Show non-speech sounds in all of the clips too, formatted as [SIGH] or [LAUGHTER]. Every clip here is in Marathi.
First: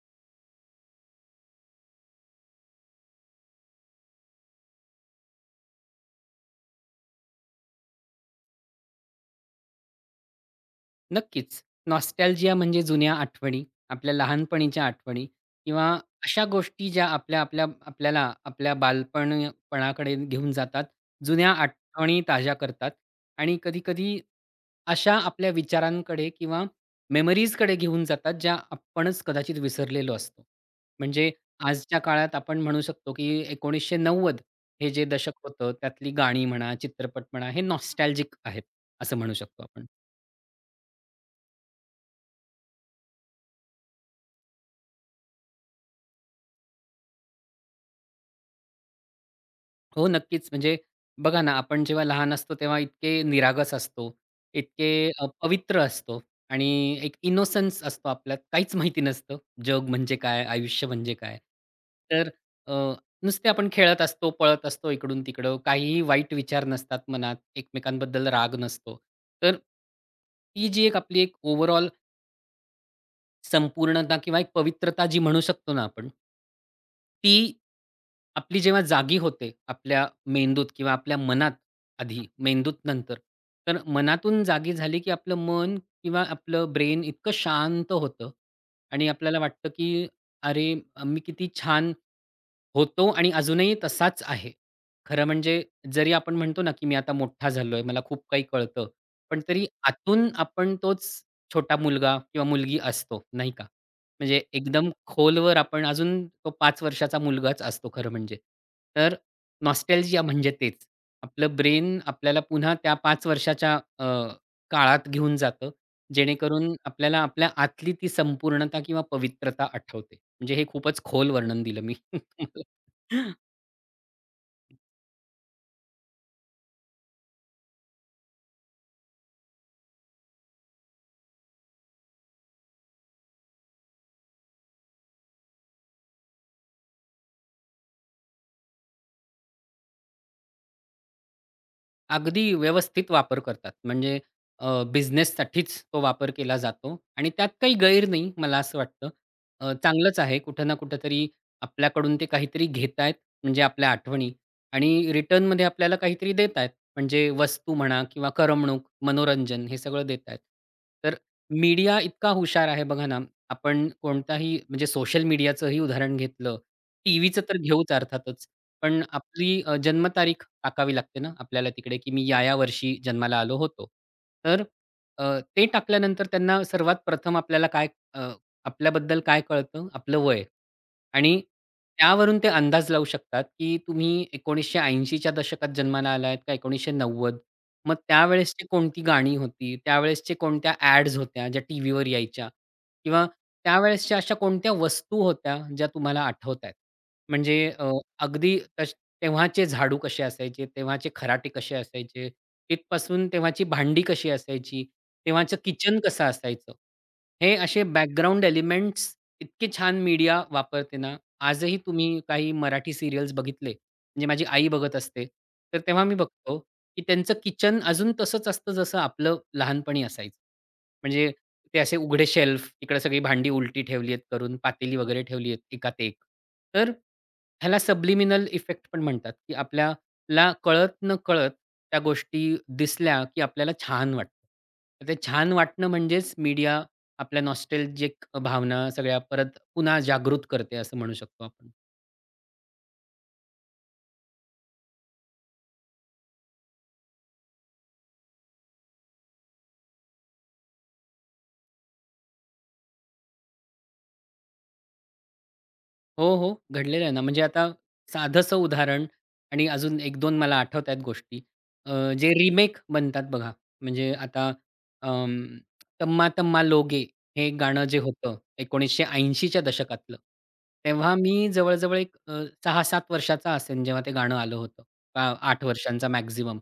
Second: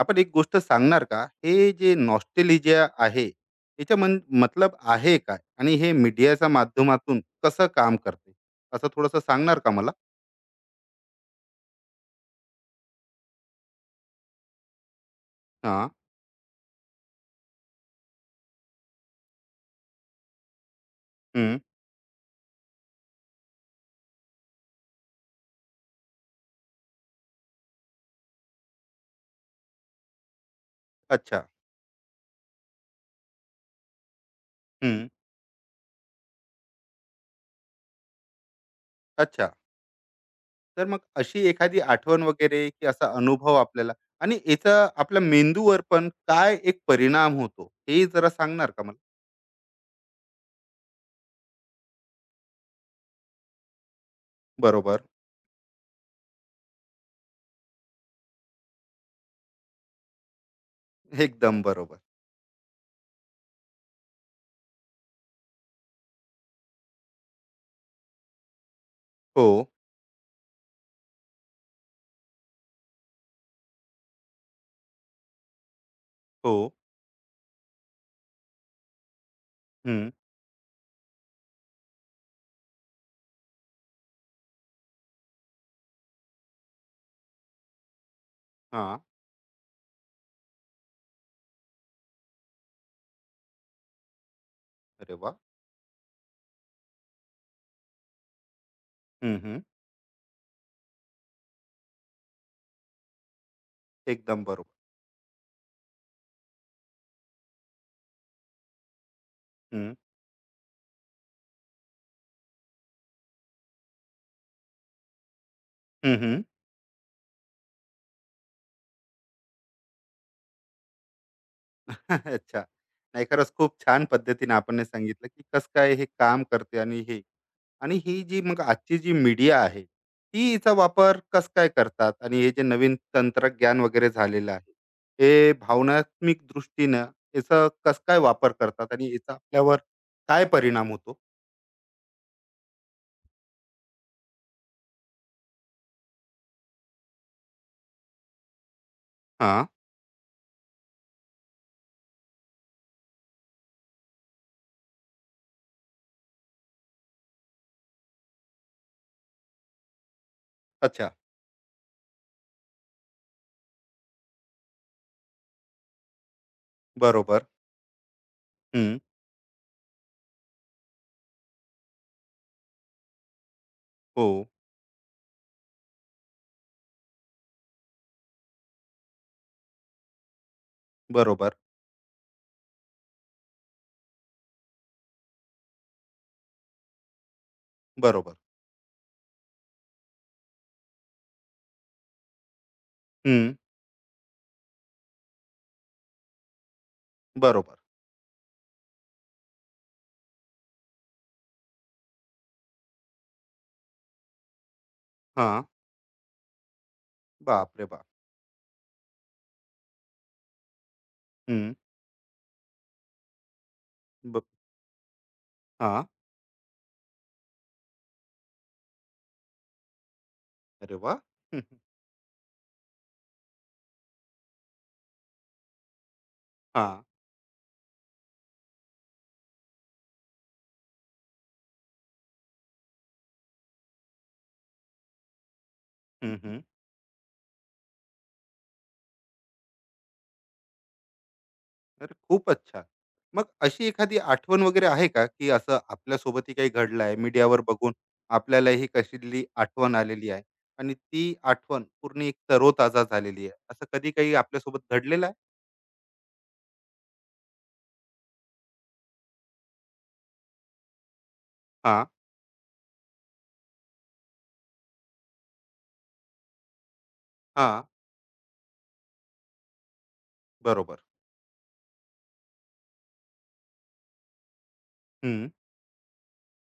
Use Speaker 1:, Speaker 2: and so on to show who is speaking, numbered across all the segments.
Speaker 1: आपण एक गोष्ट सांगणार का? हे जे नॉस्टॅलिजिया आहे, याचा मतलब आहे काय? आणि हे मीडियाच्या माध्यमातून कसं काम करते? असं थोडंसं सांगणार का मला?
Speaker 2: नक्कीच. नॉस्टॅल्जिया म्हणजे जुन्या आठवणी, आपल्या लहानपणीच्या आठवणी
Speaker 1: हां.
Speaker 2: किंवा अशा गोष्टी ज्या आपल्या आपल्या आपल्याला आपल्या बालपणपणाकडे घेऊन जातात. जुन्या
Speaker 1: हं.
Speaker 2: आठवणी ताज्या करतात आणि कधी-कधी अशा आपल्या विचारांकडे किंवा मेमरीजकडे घेऊन जातात, ज्या आपणच कदाचित विसरलेलो असतो. म्हणजे
Speaker 1: अच्छा.
Speaker 2: आजच्या काळात आपण म्हणू शकतो, की 1990 हे जे
Speaker 1: हं.
Speaker 2: दशक होतं, त्यातली गाणी म्हणा, चित्रपट म्हणा, हे नॉस्टॅल्जिक आहेत, असं म्हणू
Speaker 1: अच्छा.
Speaker 2: शकतो आपण.
Speaker 1: तर मग अशी एखादी आठवण वगैरे की असा अनुभव आपल्याला आणि याचा आपल्या मेंदूवर पण काय एक परिणाम होतो, हे जरा सांगणार का मला?
Speaker 2: हो, नक्कीच. म्हणजे बघा ना, आपण जेव्हा लहान असतो तेव्हा इतके निरागस असतो, इतके
Speaker 1: बरोबर.
Speaker 2: पवित्र असतो आणि एक इनोसन्स असतो आपल्यात. काहीच माहिती नसतं, जग म्हणजे काय? आयुष्य म्हणजे काय?
Speaker 1: एकदम बरोबर.
Speaker 2: तर अ, नुसते आपण खेळत असतो, पळत असतो इकडून-तिकडं. काहीही वाईट विचार नसतात मनात, एकमेकांबद्दल राग नसतो.
Speaker 1: हो,
Speaker 2: तर ती जी एक आपली एक ओव्हरऑल संपूर्णता किंवा एक पवित्रता जी म्हणू शकतो ना आपण,
Speaker 1: हो.
Speaker 2: ती आपली जेव्हा जागी होते, आपल्या
Speaker 1: हं.
Speaker 2: मेंदूत किंवा आपल्या मनात आधी, मेंदूत नंतर. तर मनातून जागी झाली, की आपलं मन किंवा आपलं ब्रेन इतकं शांत होतं
Speaker 1: हां.
Speaker 2: आणि आपल्याला वाटतं, की "अरे, मी किती छान होतो आणि अजूनही तसाच आहे."
Speaker 1: अरे
Speaker 2: खरं
Speaker 1: वाह!
Speaker 2: म्हणजे जरी आपण म्हणतो ना, की "मी आता मोठा झालोय, मला खूप काही कळतं."
Speaker 1: हं,
Speaker 2: पण
Speaker 1: हं.
Speaker 2: तरी आतून आपण तोच छोटा मुलगा किंवा मुलगी असतो, नाही का? म्हणजे
Speaker 1: एकदम बरोबर.
Speaker 2: एकदम खोलवर आपण अजून तो 5 वर्षाचा मुलगाच असतो खरं म्हणजे. तर
Speaker 1: हं.
Speaker 2: नॉस्टॅल्जिया म्हणजे तेच. आपलं ब्रेन आपल्याला पुन्हा त्या पाच वर्षाच्या काळात घेऊन जातं.
Speaker 1: हं, हं.
Speaker 2: जेणेकरून आपल्याला आपल्या आतली ती संपूर्णता किंवा पवित्रता आठवते. म्हणजे हे खूपच खोल वर्णन दिलं मी
Speaker 1: [LAUGHS] अच्छा.
Speaker 2: [LAUGHS]
Speaker 1: नाही,
Speaker 2: तुम्हाला.
Speaker 1: खरंच खूप छान पद्धतीने आपण हे सांगितलं, की कसं काय हे काम करते आणि हे. आणि ही जी मग आजची जी मीडिया आहे, ती हिचा वापर कसं काय करतात? आणि हे जे नवीन तंत्रज्ञान वगैरे झालेलं आहे, हे भावनात्मक दृष्टीनं याचा कसं काय वापर करतात आणि याचा आपल्यावर काय परिणाम होतो?
Speaker 2: अगदी व्यवस्थित वापर करतात. म्हणजे बिझनेससाठीच तो वापर केला जातो आणि त्यात काही गैर नाही मला असं वाटतं.
Speaker 1: हां.
Speaker 2: चांगलंच आहे कुठं ना कुठेतरी आपल्याकडून ते काहीतरी घेतायत म्हणजे आपल्या आठवणी आणि रिटर्नमध्ये आपल्याला काहीतरी देत आहेत. म्हणजे वस्तू म्हणा किंवा करमणूक, मनोरंजन हे सगळं देत आहेत.
Speaker 1: अच्छा.
Speaker 2: तर मीडिया इतका हुशार आहे बघा ना, आपण कोणताही म्हणजे सोशल मीडियाचंही उदाहरण घेतलं, टीव्हीचं
Speaker 1: बरोबर.
Speaker 2: तर घेऊच अर्थातच.
Speaker 1: हं.
Speaker 2: पण आपली जन्मतारीख टाकावी लागते ना आपल्याला तिकडे, की मी या-या वर्षी जन्माला आलो होतो.
Speaker 1: हो.
Speaker 2: तर अ, ते टाकल्यानंतर त्यांना सर्वात प्रथम आपल्याला काय अ, आपल्याबद्दल काय कळतं? आपलं वय आणि
Speaker 1: बरोबर,
Speaker 2: त्यावरून ते अंदाज लावू शकतात, की तुम्ही 1980 च्या दशकात जन्माला आला आहेत का 1990? मग
Speaker 1: बरोबर.
Speaker 2: त्यावेळेसची कोणती गाणी होती? त्यावेळेसचे कोणत्या ॲड्स होत्या ज्या टीव्हीवर यायच्या? किंवा
Speaker 1: हं.
Speaker 2: त्यावेळेसच्या अशा कोणत्या वस्तू होत्या ज्या तुम्हाला आठवतायत? म्हणजे
Speaker 1: बरोबर.
Speaker 2: अगदी तश तेव्हाचे झाडू कसे असायचे, तेव्हाचे खराटे कसे असायचे, तिथपासून तेव्हाची भांडी कशी असायची, तेव्हाचं
Speaker 1: हां.
Speaker 2: किचन कसं असायचं. हे असे
Speaker 1: बापरे बाप!
Speaker 2: बॅकग्राऊंड एलिमेंट्स इतके छान मीडिया वापरते ना,
Speaker 1: हं.
Speaker 2: आजही तुम्ही काही मराठी सीरियल्स बघितले, म्हणजे
Speaker 1: ब
Speaker 2: माझी आई बघत असते, तर तेव्हा
Speaker 1: हां.
Speaker 2: मी बघतो, की त्यांचं किचन अजून तसंच असतं जसं आपलं लहानपणी असायचं.
Speaker 1: अरे वाह!
Speaker 2: म्हणजे ते असे उघडे शेल्फ, इकडे सगळी भांडी उलटी ठेवली आहेत करून, पातेली वगैरे ठेवली आहेत एकात एक. तर
Speaker 1: हां. [LAUGHS]
Speaker 2: ह्याला सबलिमिनल इफेक्ट पण म्हणतात, की आपल्याला कळत-नकळत त्या गोष्टी दिसल्या, की आपल्याला छान वाटतं. तर ते छान वाटणं म्हणजेच
Speaker 1: हं, हं.
Speaker 2: मीडिया आपल्या नॉस्टॅल्जिक भावना सगळ्या परत पुन्हा जागृत करते असं म्हणू शकतो आपण.
Speaker 1: तर खूपच छान. मग अशी एखादी आठवण वगैरे आहे का, की असं आपल्यासोबतही काही घडलं आहे, मीडियावर बघून आपल्यालाही कसली आठवण आलेली आहे आणि ती आठवण पूर्ण एक तरोताजा झालेली आहे. असं कधी काही आपल्यासोबत घडलेलं आहे?
Speaker 2: हो, हो. घडलेलं आहे ना. म्हणजे आता साधंसं उदाहरण आणि अजून 1-2 मला आठवत आहेत गोष्टी. अ,
Speaker 1: हां,
Speaker 2: जे रिमेक बनतात बघा, म्हणजे आता अं, "तम्मा तम्मा लोगे" हे गाणं
Speaker 1: हां.
Speaker 2: जे होतं 1980 च्या दशकातलं.
Speaker 1: बरोबर.
Speaker 2: तेव्हा मी जवळ एक 6-7 वर्षाचा असेन जेव्हा ते गाणं आलं होतं. का
Speaker 1: हं.
Speaker 2: 8 वर्षांचा मॅक्सिमम.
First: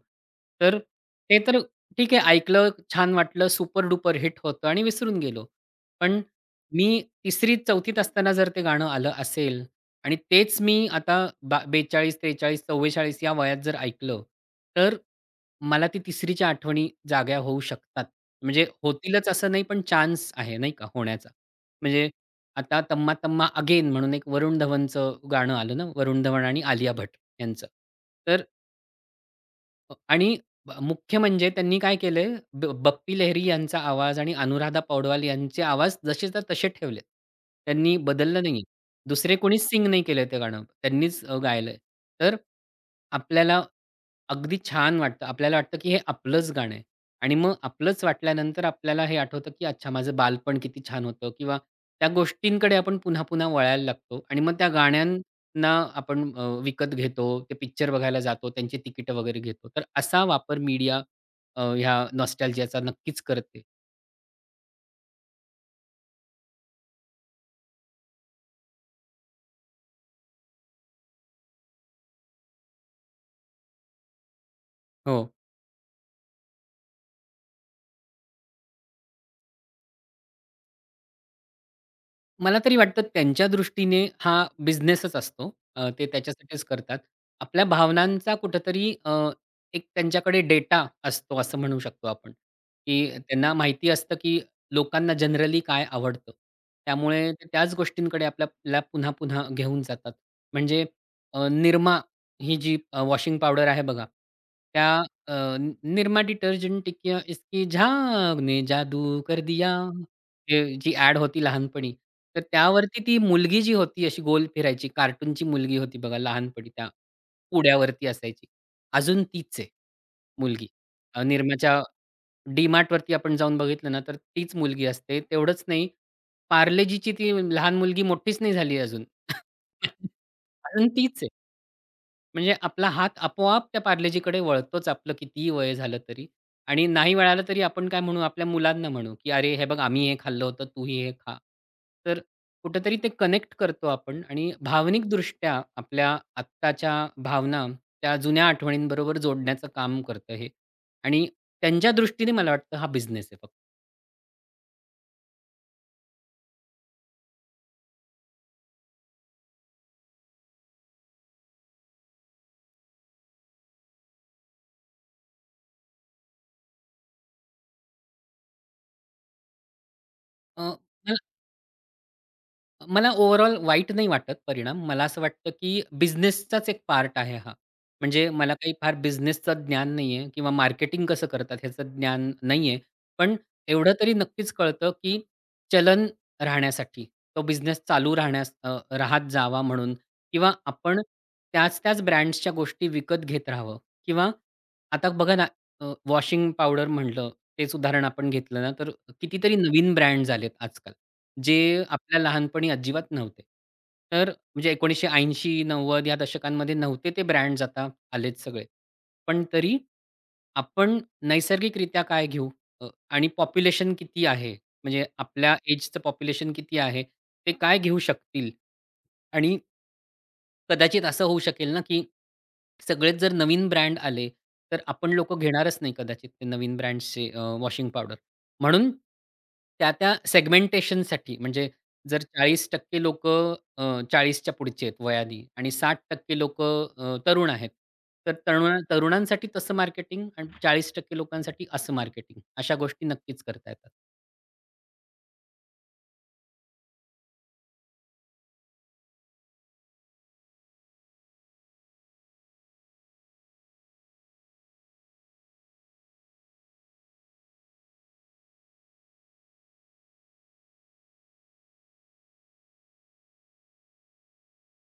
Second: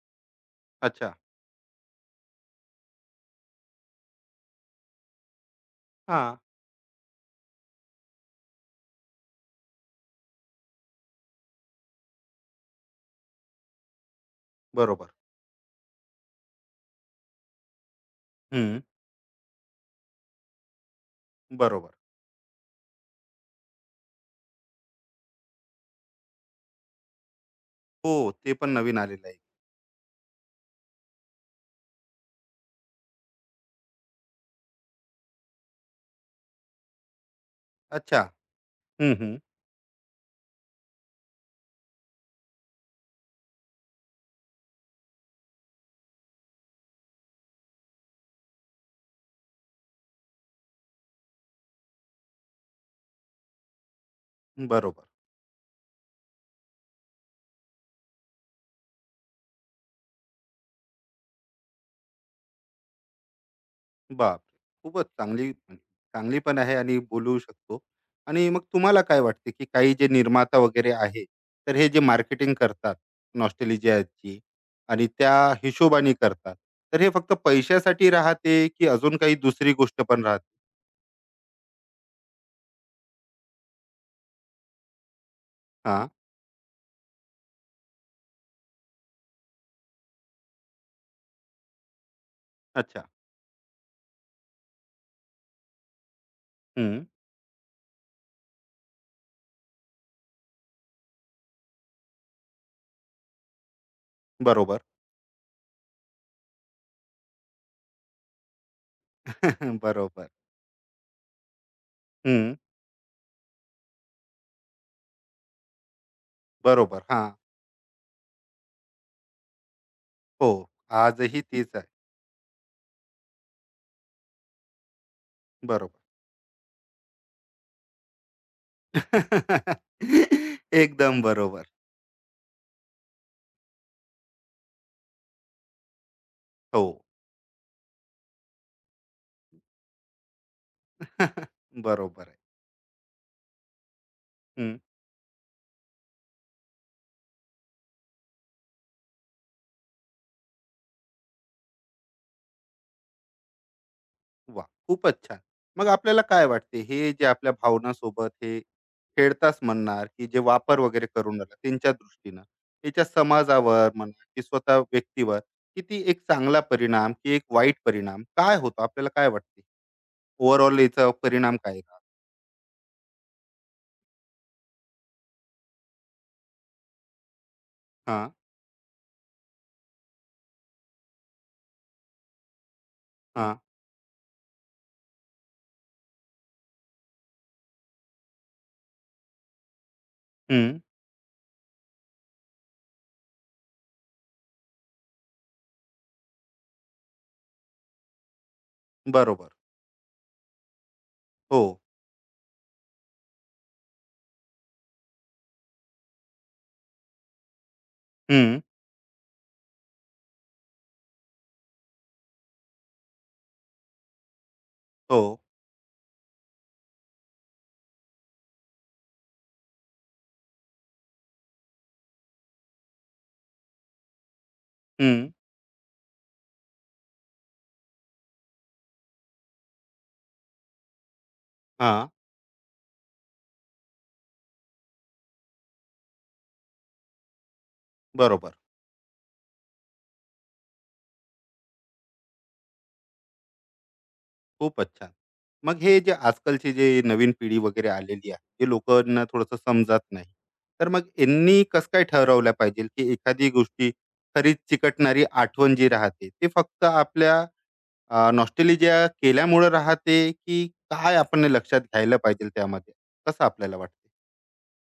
Speaker 2: तर
Speaker 1: अच्छा.
Speaker 2: ते तर ठीक आहे ऐकलं, छान वाटलं, सुपर डुपर हिट होतं आणि विसरून गेलो. पण
Speaker 1: हां.
Speaker 2: मी 3रीत-4थीत असताना जर ते गाणं आलं असेल आणि तेच मी आता 42, 43, 44 या वयात जर ऐकलं, तर
Speaker 1: बरोबर.
Speaker 2: मला ती 3रीच्या आठवणी जाग्या होऊ शकतात. म्हणजे
Speaker 1: हं.
Speaker 2: होतीलच असं नाही, पण चान्स आहे नाही का होण्याचा.
Speaker 1: बरोबर.
Speaker 2: म्हणजे आता "तम्मा तम्मा अगेन" म्हणून एक वरुण धवनचं गाणं आलं ना, वरुण धवन आणि आलिया भट यांचं.
Speaker 1: हो,
Speaker 2: तर
Speaker 1: ते पण नवीन आलेलं आहे.
Speaker 2: आणि मुख्य म्हणजे त्यांनी काय केले बप्पी लेहरी यांचा आवाज आणि अनुराधा पौडवाल यांचे आवाज जसे तर तसे ठेवले त्यांनी
Speaker 1: अच्छा.
Speaker 2: बदललं नाहीये.
Speaker 1: हं, हं.
Speaker 2: दुसरे कोणी सिंग नाही केलंय ते गाणं. त्यांनीच गायलंय. तर आपल्याला अगदी छान वाटतं. आपल्याला वाटतं, की हे आपलंच गाणं आहे. आणि मग आपलंच वाटल्यानंतर आपल्याला हे आठवतं, की अच्छा माझं बालपण किती छान होतं किंवा त्या गोष्टींकडे आपण पुन्हा-पुन्हा वळायला लागतो आणि मग त्या
Speaker 1: बरोबर.
Speaker 2: गाण्यांना आपण विकत घेतो, ते पिक्चर बघायला जातो, त्यांची तिकीटं वगैरे घेतो. तर असा वापर मीडिया ह्या नॉस्टॅल्जियाचा नक्कीच करते.
Speaker 1: बाप! खूपच चांगली, म्हणजे चांगली पण आहे आणि बोलू शकतो. आणि मग तुम्हाला काय वाटते, की काही जे निर्माता वगैरे आहे, तर हे जे मार्केटिंग करतात नॉस्टॅल्जियाची आणि त्या
Speaker 2: हो.
Speaker 1: हिशोबाने करतात. तर हे फक्त पैशासाठी राहते, की अजून काही दुसरी गोष्ट पण राहते?
Speaker 2: मला तरी वाटतं त्यांच्या दृष्टीने हा बिझनेसच असतो. ते
Speaker 1: हां,
Speaker 2: त्याच्यासाठीच करतात. आपल्या भावनांचा कुठेतरी एक त्यांच्याकडे डेटा असतो असं म्हणू शकतो आपण,
Speaker 1: अच्छा.
Speaker 2: की त्यांना माहिती असतं, की लोकांना जनरली काय आवडतं.
Speaker 1: हं,
Speaker 2: त्यामुळे ते त्याच गोष्टींकडे आपल्याला पुन्हा-पुन्हा घेऊन जातात. म्हणजे Nirma ही जी वॉशिंग पावडर आहे बघा,
Speaker 1: बरोबर.
Speaker 2: त्या अ, Nirma डिटर्जेंट टिकिया इसकी झाग ने जादू कर दिया.
Speaker 1: [LAUGHS] बरोबर.
Speaker 2: ते जी ॲड होती लहानपणी, तर
Speaker 1: हं,
Speaker 2: त्यावरती ती मुलगी जी होती अशी गोल फिरायची, कार्टूनची मुलगी होती बघा लहानपणी त्या
Speaker 1: बरोबर. हां,
Speaker 2: पुड्यावरती असायची. अजून तीच आहे
Speaker 1: हो.
Speaker 2: मुलगी.
Speaker 1: आजही तीच
Speaker 2: निरमाच्या
Speaker 1: आहे.
Speaker 2: डी-मार्टवरती आपण जाऊन बघितलं ना, तर तीच मुलगी असते. तेवढंच नाही,
Speaker 1: बरोबर.
Speaker 2: पार्लेजीची ती लहान मुलगी मोठीच नाही झाली अजून.
Speaker 1: [LAUGHS]
Speaker 2: [LAUGHS] अजून
Speaker 1: एकदम
Speaker 2: तीच आहे.
Speaker 1: बरोबर.
Speaker 2: म्हणजे आपला हात आपोआप त्या पार्लेजीकडे वळतोच आपलं कितीही वय झालं तरी.
Speaker 1: हो.
Speaker 2: आणि नाही वळालं तरी आपण काय म्हणू, आपल्या मुलांना म्हणू, की "अरे, हे बघ आम्ही हे खाल्लं होतं, तूही हे खा."
Speaker 1: [LAUGHS]
Speaker 2: तर
Speaker 1: बरोबर आहे.
Speaker 2: कुठेतरी ते कनेक्ट करतो आपण आणि भावनिकदृष्ट्या आपल्या आत्ताच्या भावना त्या जुन्या आठवणींबरोबर जोडण्याचं काम करतं हे. आणि त्यांच्या दृष्टीने मला वाटतं हा बिझनेस आहे फक्त.
Speaker 1: वा, खूपच छान. मग आपल्याला काय वाटते, हे जे आपल्या भावनासोबत हे खेळताच म्हणणार, की जे वापर वगैरे करून राहिला त्यांच्या दृष्टीनं, त्याच्या समाजावर म्हणा की स्वतः व्यक्तीवर किती एक चांगला परिणाम की एक वाईट परिणाम काय होतो? आपल्याला काय वाटते?
Speaker 2: अ,
Speaker 1: ओव्हरऑल याचा परिणाम काय?
Speaker 2: मला ओव्हरऑल वाईट नाही वाटत परिणाम. मला असं वाटतं, की बिझनेसचाच एक पार्ट आहे हा. म्हणजे
Speaker 1: हां,
Speaker 2: मला काही फार बिझनेसचं ज्ञान नाहीये किंवा मार्केटिंग कसं करतात ह्याचं ज्ञान नाहीये. पण
Speaker 1: हां.
Speaker 2: एवढं तरी नक्कीच कळतं, की चलन राहण्यासाठी तो बिझनेस चालू राहण्यास राहत जावा म्हणून किंवा
Speaker 1: हं.
Speaker 2: आपण त्याच-त्याच ब्रँड्सच्या गोष्टी विकत घेत राहावं किंवा आता बघा ना, वॉशिंग पावडर म्हटलं, तेच उदाहरण आपण घेतलं ना, तर
Speaker 1: बरोबर.
Speaker 2: कितीतरी नवीन ब्रँड झालेत आजकाल.
Speaker 1: हो.
Speaker 2: जे आपल्या लहानपणी अजिबात नव्हते. तर म्हणजे 1980-90 या दशकांमध्ये नव्हते ते ब्रँड्स आता आलेत
Speaker 1: हं.
Speaker 2: सगळे. पण तरी आपण नैसर्गिकरित्या काय घेऊ आणि पॉप्युलेशन किती आहे? म्हणजे
Speaker 1: हो.
Speaker 2: आपल्या एजचं पॉप्युलेशन किती आहे? ते काय घेऊ शकतील? आणि कदाचित असं होऊ शकेल ना, की सगळेच जर नवीन ब्रँड आले, तर आपण
Speaker 1: हं.
Speaker 2: लोकं घेणारच नाही कदाचित ते नवीन ब्रँड्सचे वॉशिंग पावडर. म्हणून त्या-त्या सेगमेंटेशनसाठी म्हणजे
Speaker 1: हां.
Speaker 2: जर 40% टक्के लोक 40च्या पुढचे आहेत वयादी आणि 60% टक्के लोक तरुण आहेत. तर
Speaker 1: बरोबर.
Speaker 2: तरुणांसाठी तसं मार्केटिंग आणि 40% लोकांसाठी असं मार्केटिंग अशा गोष्टी नक्कीच करता येतात.
Speaker 1: खूपच छान. मग हे जे आजकालची जे नवीन पिढी वगैरे आलेली आहे, जे लोकांना थोडंसं समजत नाही. तर मग यांनी कसं काय ठरवलं पाहिजे, की एखादी गोष्टी खरीच चिकटणारी आठवण जी राहते, ते फक्त आपल्या नॉस्टॅल्जिया केल्यामुळं राहते, की काय आपण हे लक्षात घ्यायला पाहिजे त्यामध्ये? कसं आपल्याला वाटते?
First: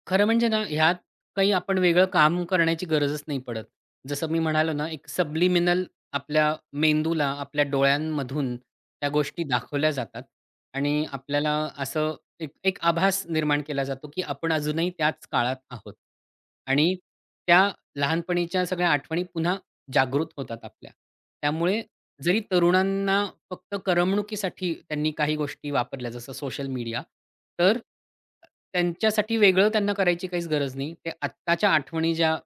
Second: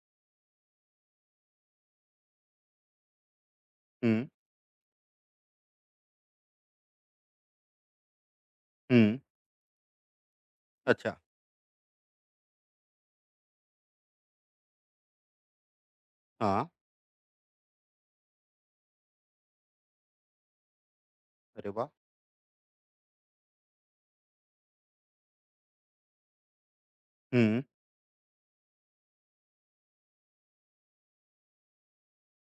Speaker 2: खरं म्हणजे ना, ह्यात काही आपण वेगळं काम करण्याची गरजच नाही पडत.
Speaker 1: हं,
Speaker 2: जसं मी म्हणालो ना, एक सबलिमिनल आपल्या मेंदूला, आपल्या डोळ्यांमधून त्या
Speaker 1: हं.
Speaker 2: गोष्टी दाखवल्या जातात आणि
Speaker 1: अच्छा.
Speaker 2: आपल्याला असं एक एक आभास निर्माण केला जातो, की आपण अजूनही त्याच काळात आहोत
Speaker 1: हां.
Speaker 2: आणि त्या लहानपणीच्या सगळ्या आठवणी पुन्हा जागृत होतात आपल्या.
Speaker 1: अरे
Speaker 2: त्यामुळे
Speaker 1: वाह!
Speaker 2: जरी तरुणांना फक्त करमणुकीसाठी त्यांनी काही गोष्टी वापरल्या, जसं सोशल मीडिया,
Speaker 1: हं.
Speaker 2: तर त्यांच्यासाठी वेगळं त्यांना करायची काहीच गरज नाही. ते आत्ताच्या आठवणी ज्या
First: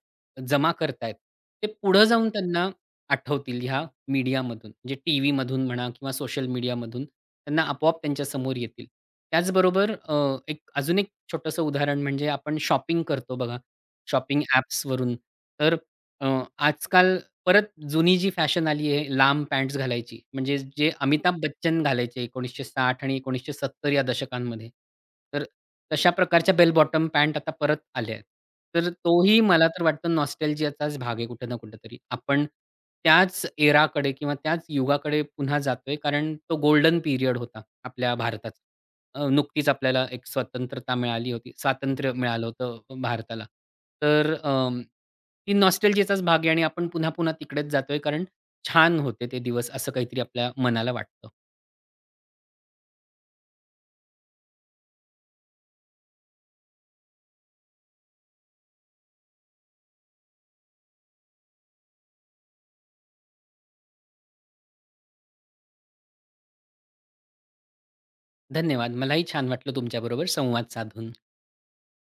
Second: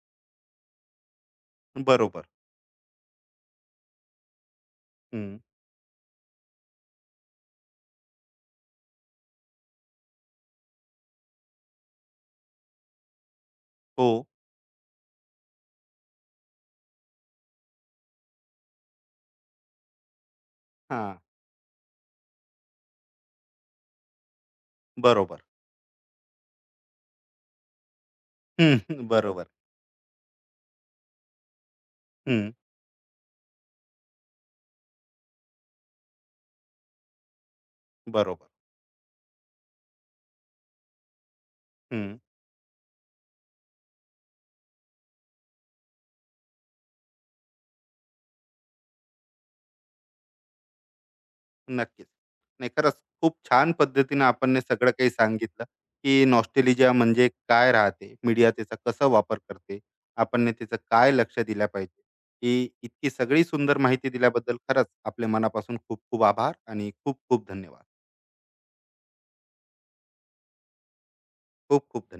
Speaker 2: जमा करतायत, ते पुढं
Speaker 1: बरोबर.
Speaker 2: जाऊन त्यांना आठवतील ह्या मीडियामधून. म्हणजे
Speaker 1: हं.
Speaker 2: टीव्हीमधून म्हणा किंवा सोशल मीडियामधून त्यांना आपोआप त्यांच्यासमोर येतील. त्याचबरोबर अ, एक अजून एक छोटंसं उदाहरण म्हणजे आपण शॉपिंग करतो बघा,
Speaker 1: हो.
Speaker 2: शॉपिंग ॲप्सवरून. तर अ, आजकाल परत जुनी जी फॅशन आली आहे, लांब पॅन्ट्स घालायची. म्हणजे जे
Speaker 1: हां.
Speaker 2: अमिताभ बच्चन घालायचे 1960 आणि 1970 या दशकांमध्ये.
Speaker 1: बरोबर.
Speaker 2: तर तशा प्रकारच्या बेल बॉटम पॅन्ट आता परत आल्या आहेत.
Speaker 1: हं.
Speaker 2: तर
Speaker 1: [LAUGHS]
Speaker 2: तोही
Speaker 1: बरोबर.
Speaker 2: मला तर वाटतं नॉस्टॅल्जियाचाच भाग आहे कुठे ना कुठेतरी. आपण
Speaker 1: हं.
Speaker 2: त्याच एराकडे किंवा त्याच युगाकडे पुन्हा जातोय कारण तो गोल्डन पिरियड होता आपल्या
Speaker 1: बरोबर.
Speaker 2: भारताचा. नुकतीच आपल्याला एक स्वतंत्रता मिळाली होती. स्वातंत्र्य मिळालं होतं भारताला. तर ही नॉस्टॅल्जियाचाच भाग आहे आणि आपण पुन्हा-पुन्हा तिकडेच जातोय कारण छान होते ते दिवस असं काहीतरी आपल्या मनाला वाटतं.
Speaker 1: नक्कीच. नाही, खरंच खूप छान पद्धतीनं आपण हे सगळं काही सांगितलं, की नॉस्टॅल्जिया म्हणजे काय राहते, मीडिया त्याचा कसा वापर करते, आपण हे त्याचं काय लक्ष दिलं पाहिजे. ही इतकी सगळी सुंदर माहिती दिल्याबद्दल खरंच आपल्या मनापासून खूप खूप आभार आणि खूप खूप धन्यवाद.
Speaker 2: धन्यवाद. मलाही छान वाटलं तुमच्याबरोबर संवाद साधून.
Speaker 1: खूप खूप धन्यवाद.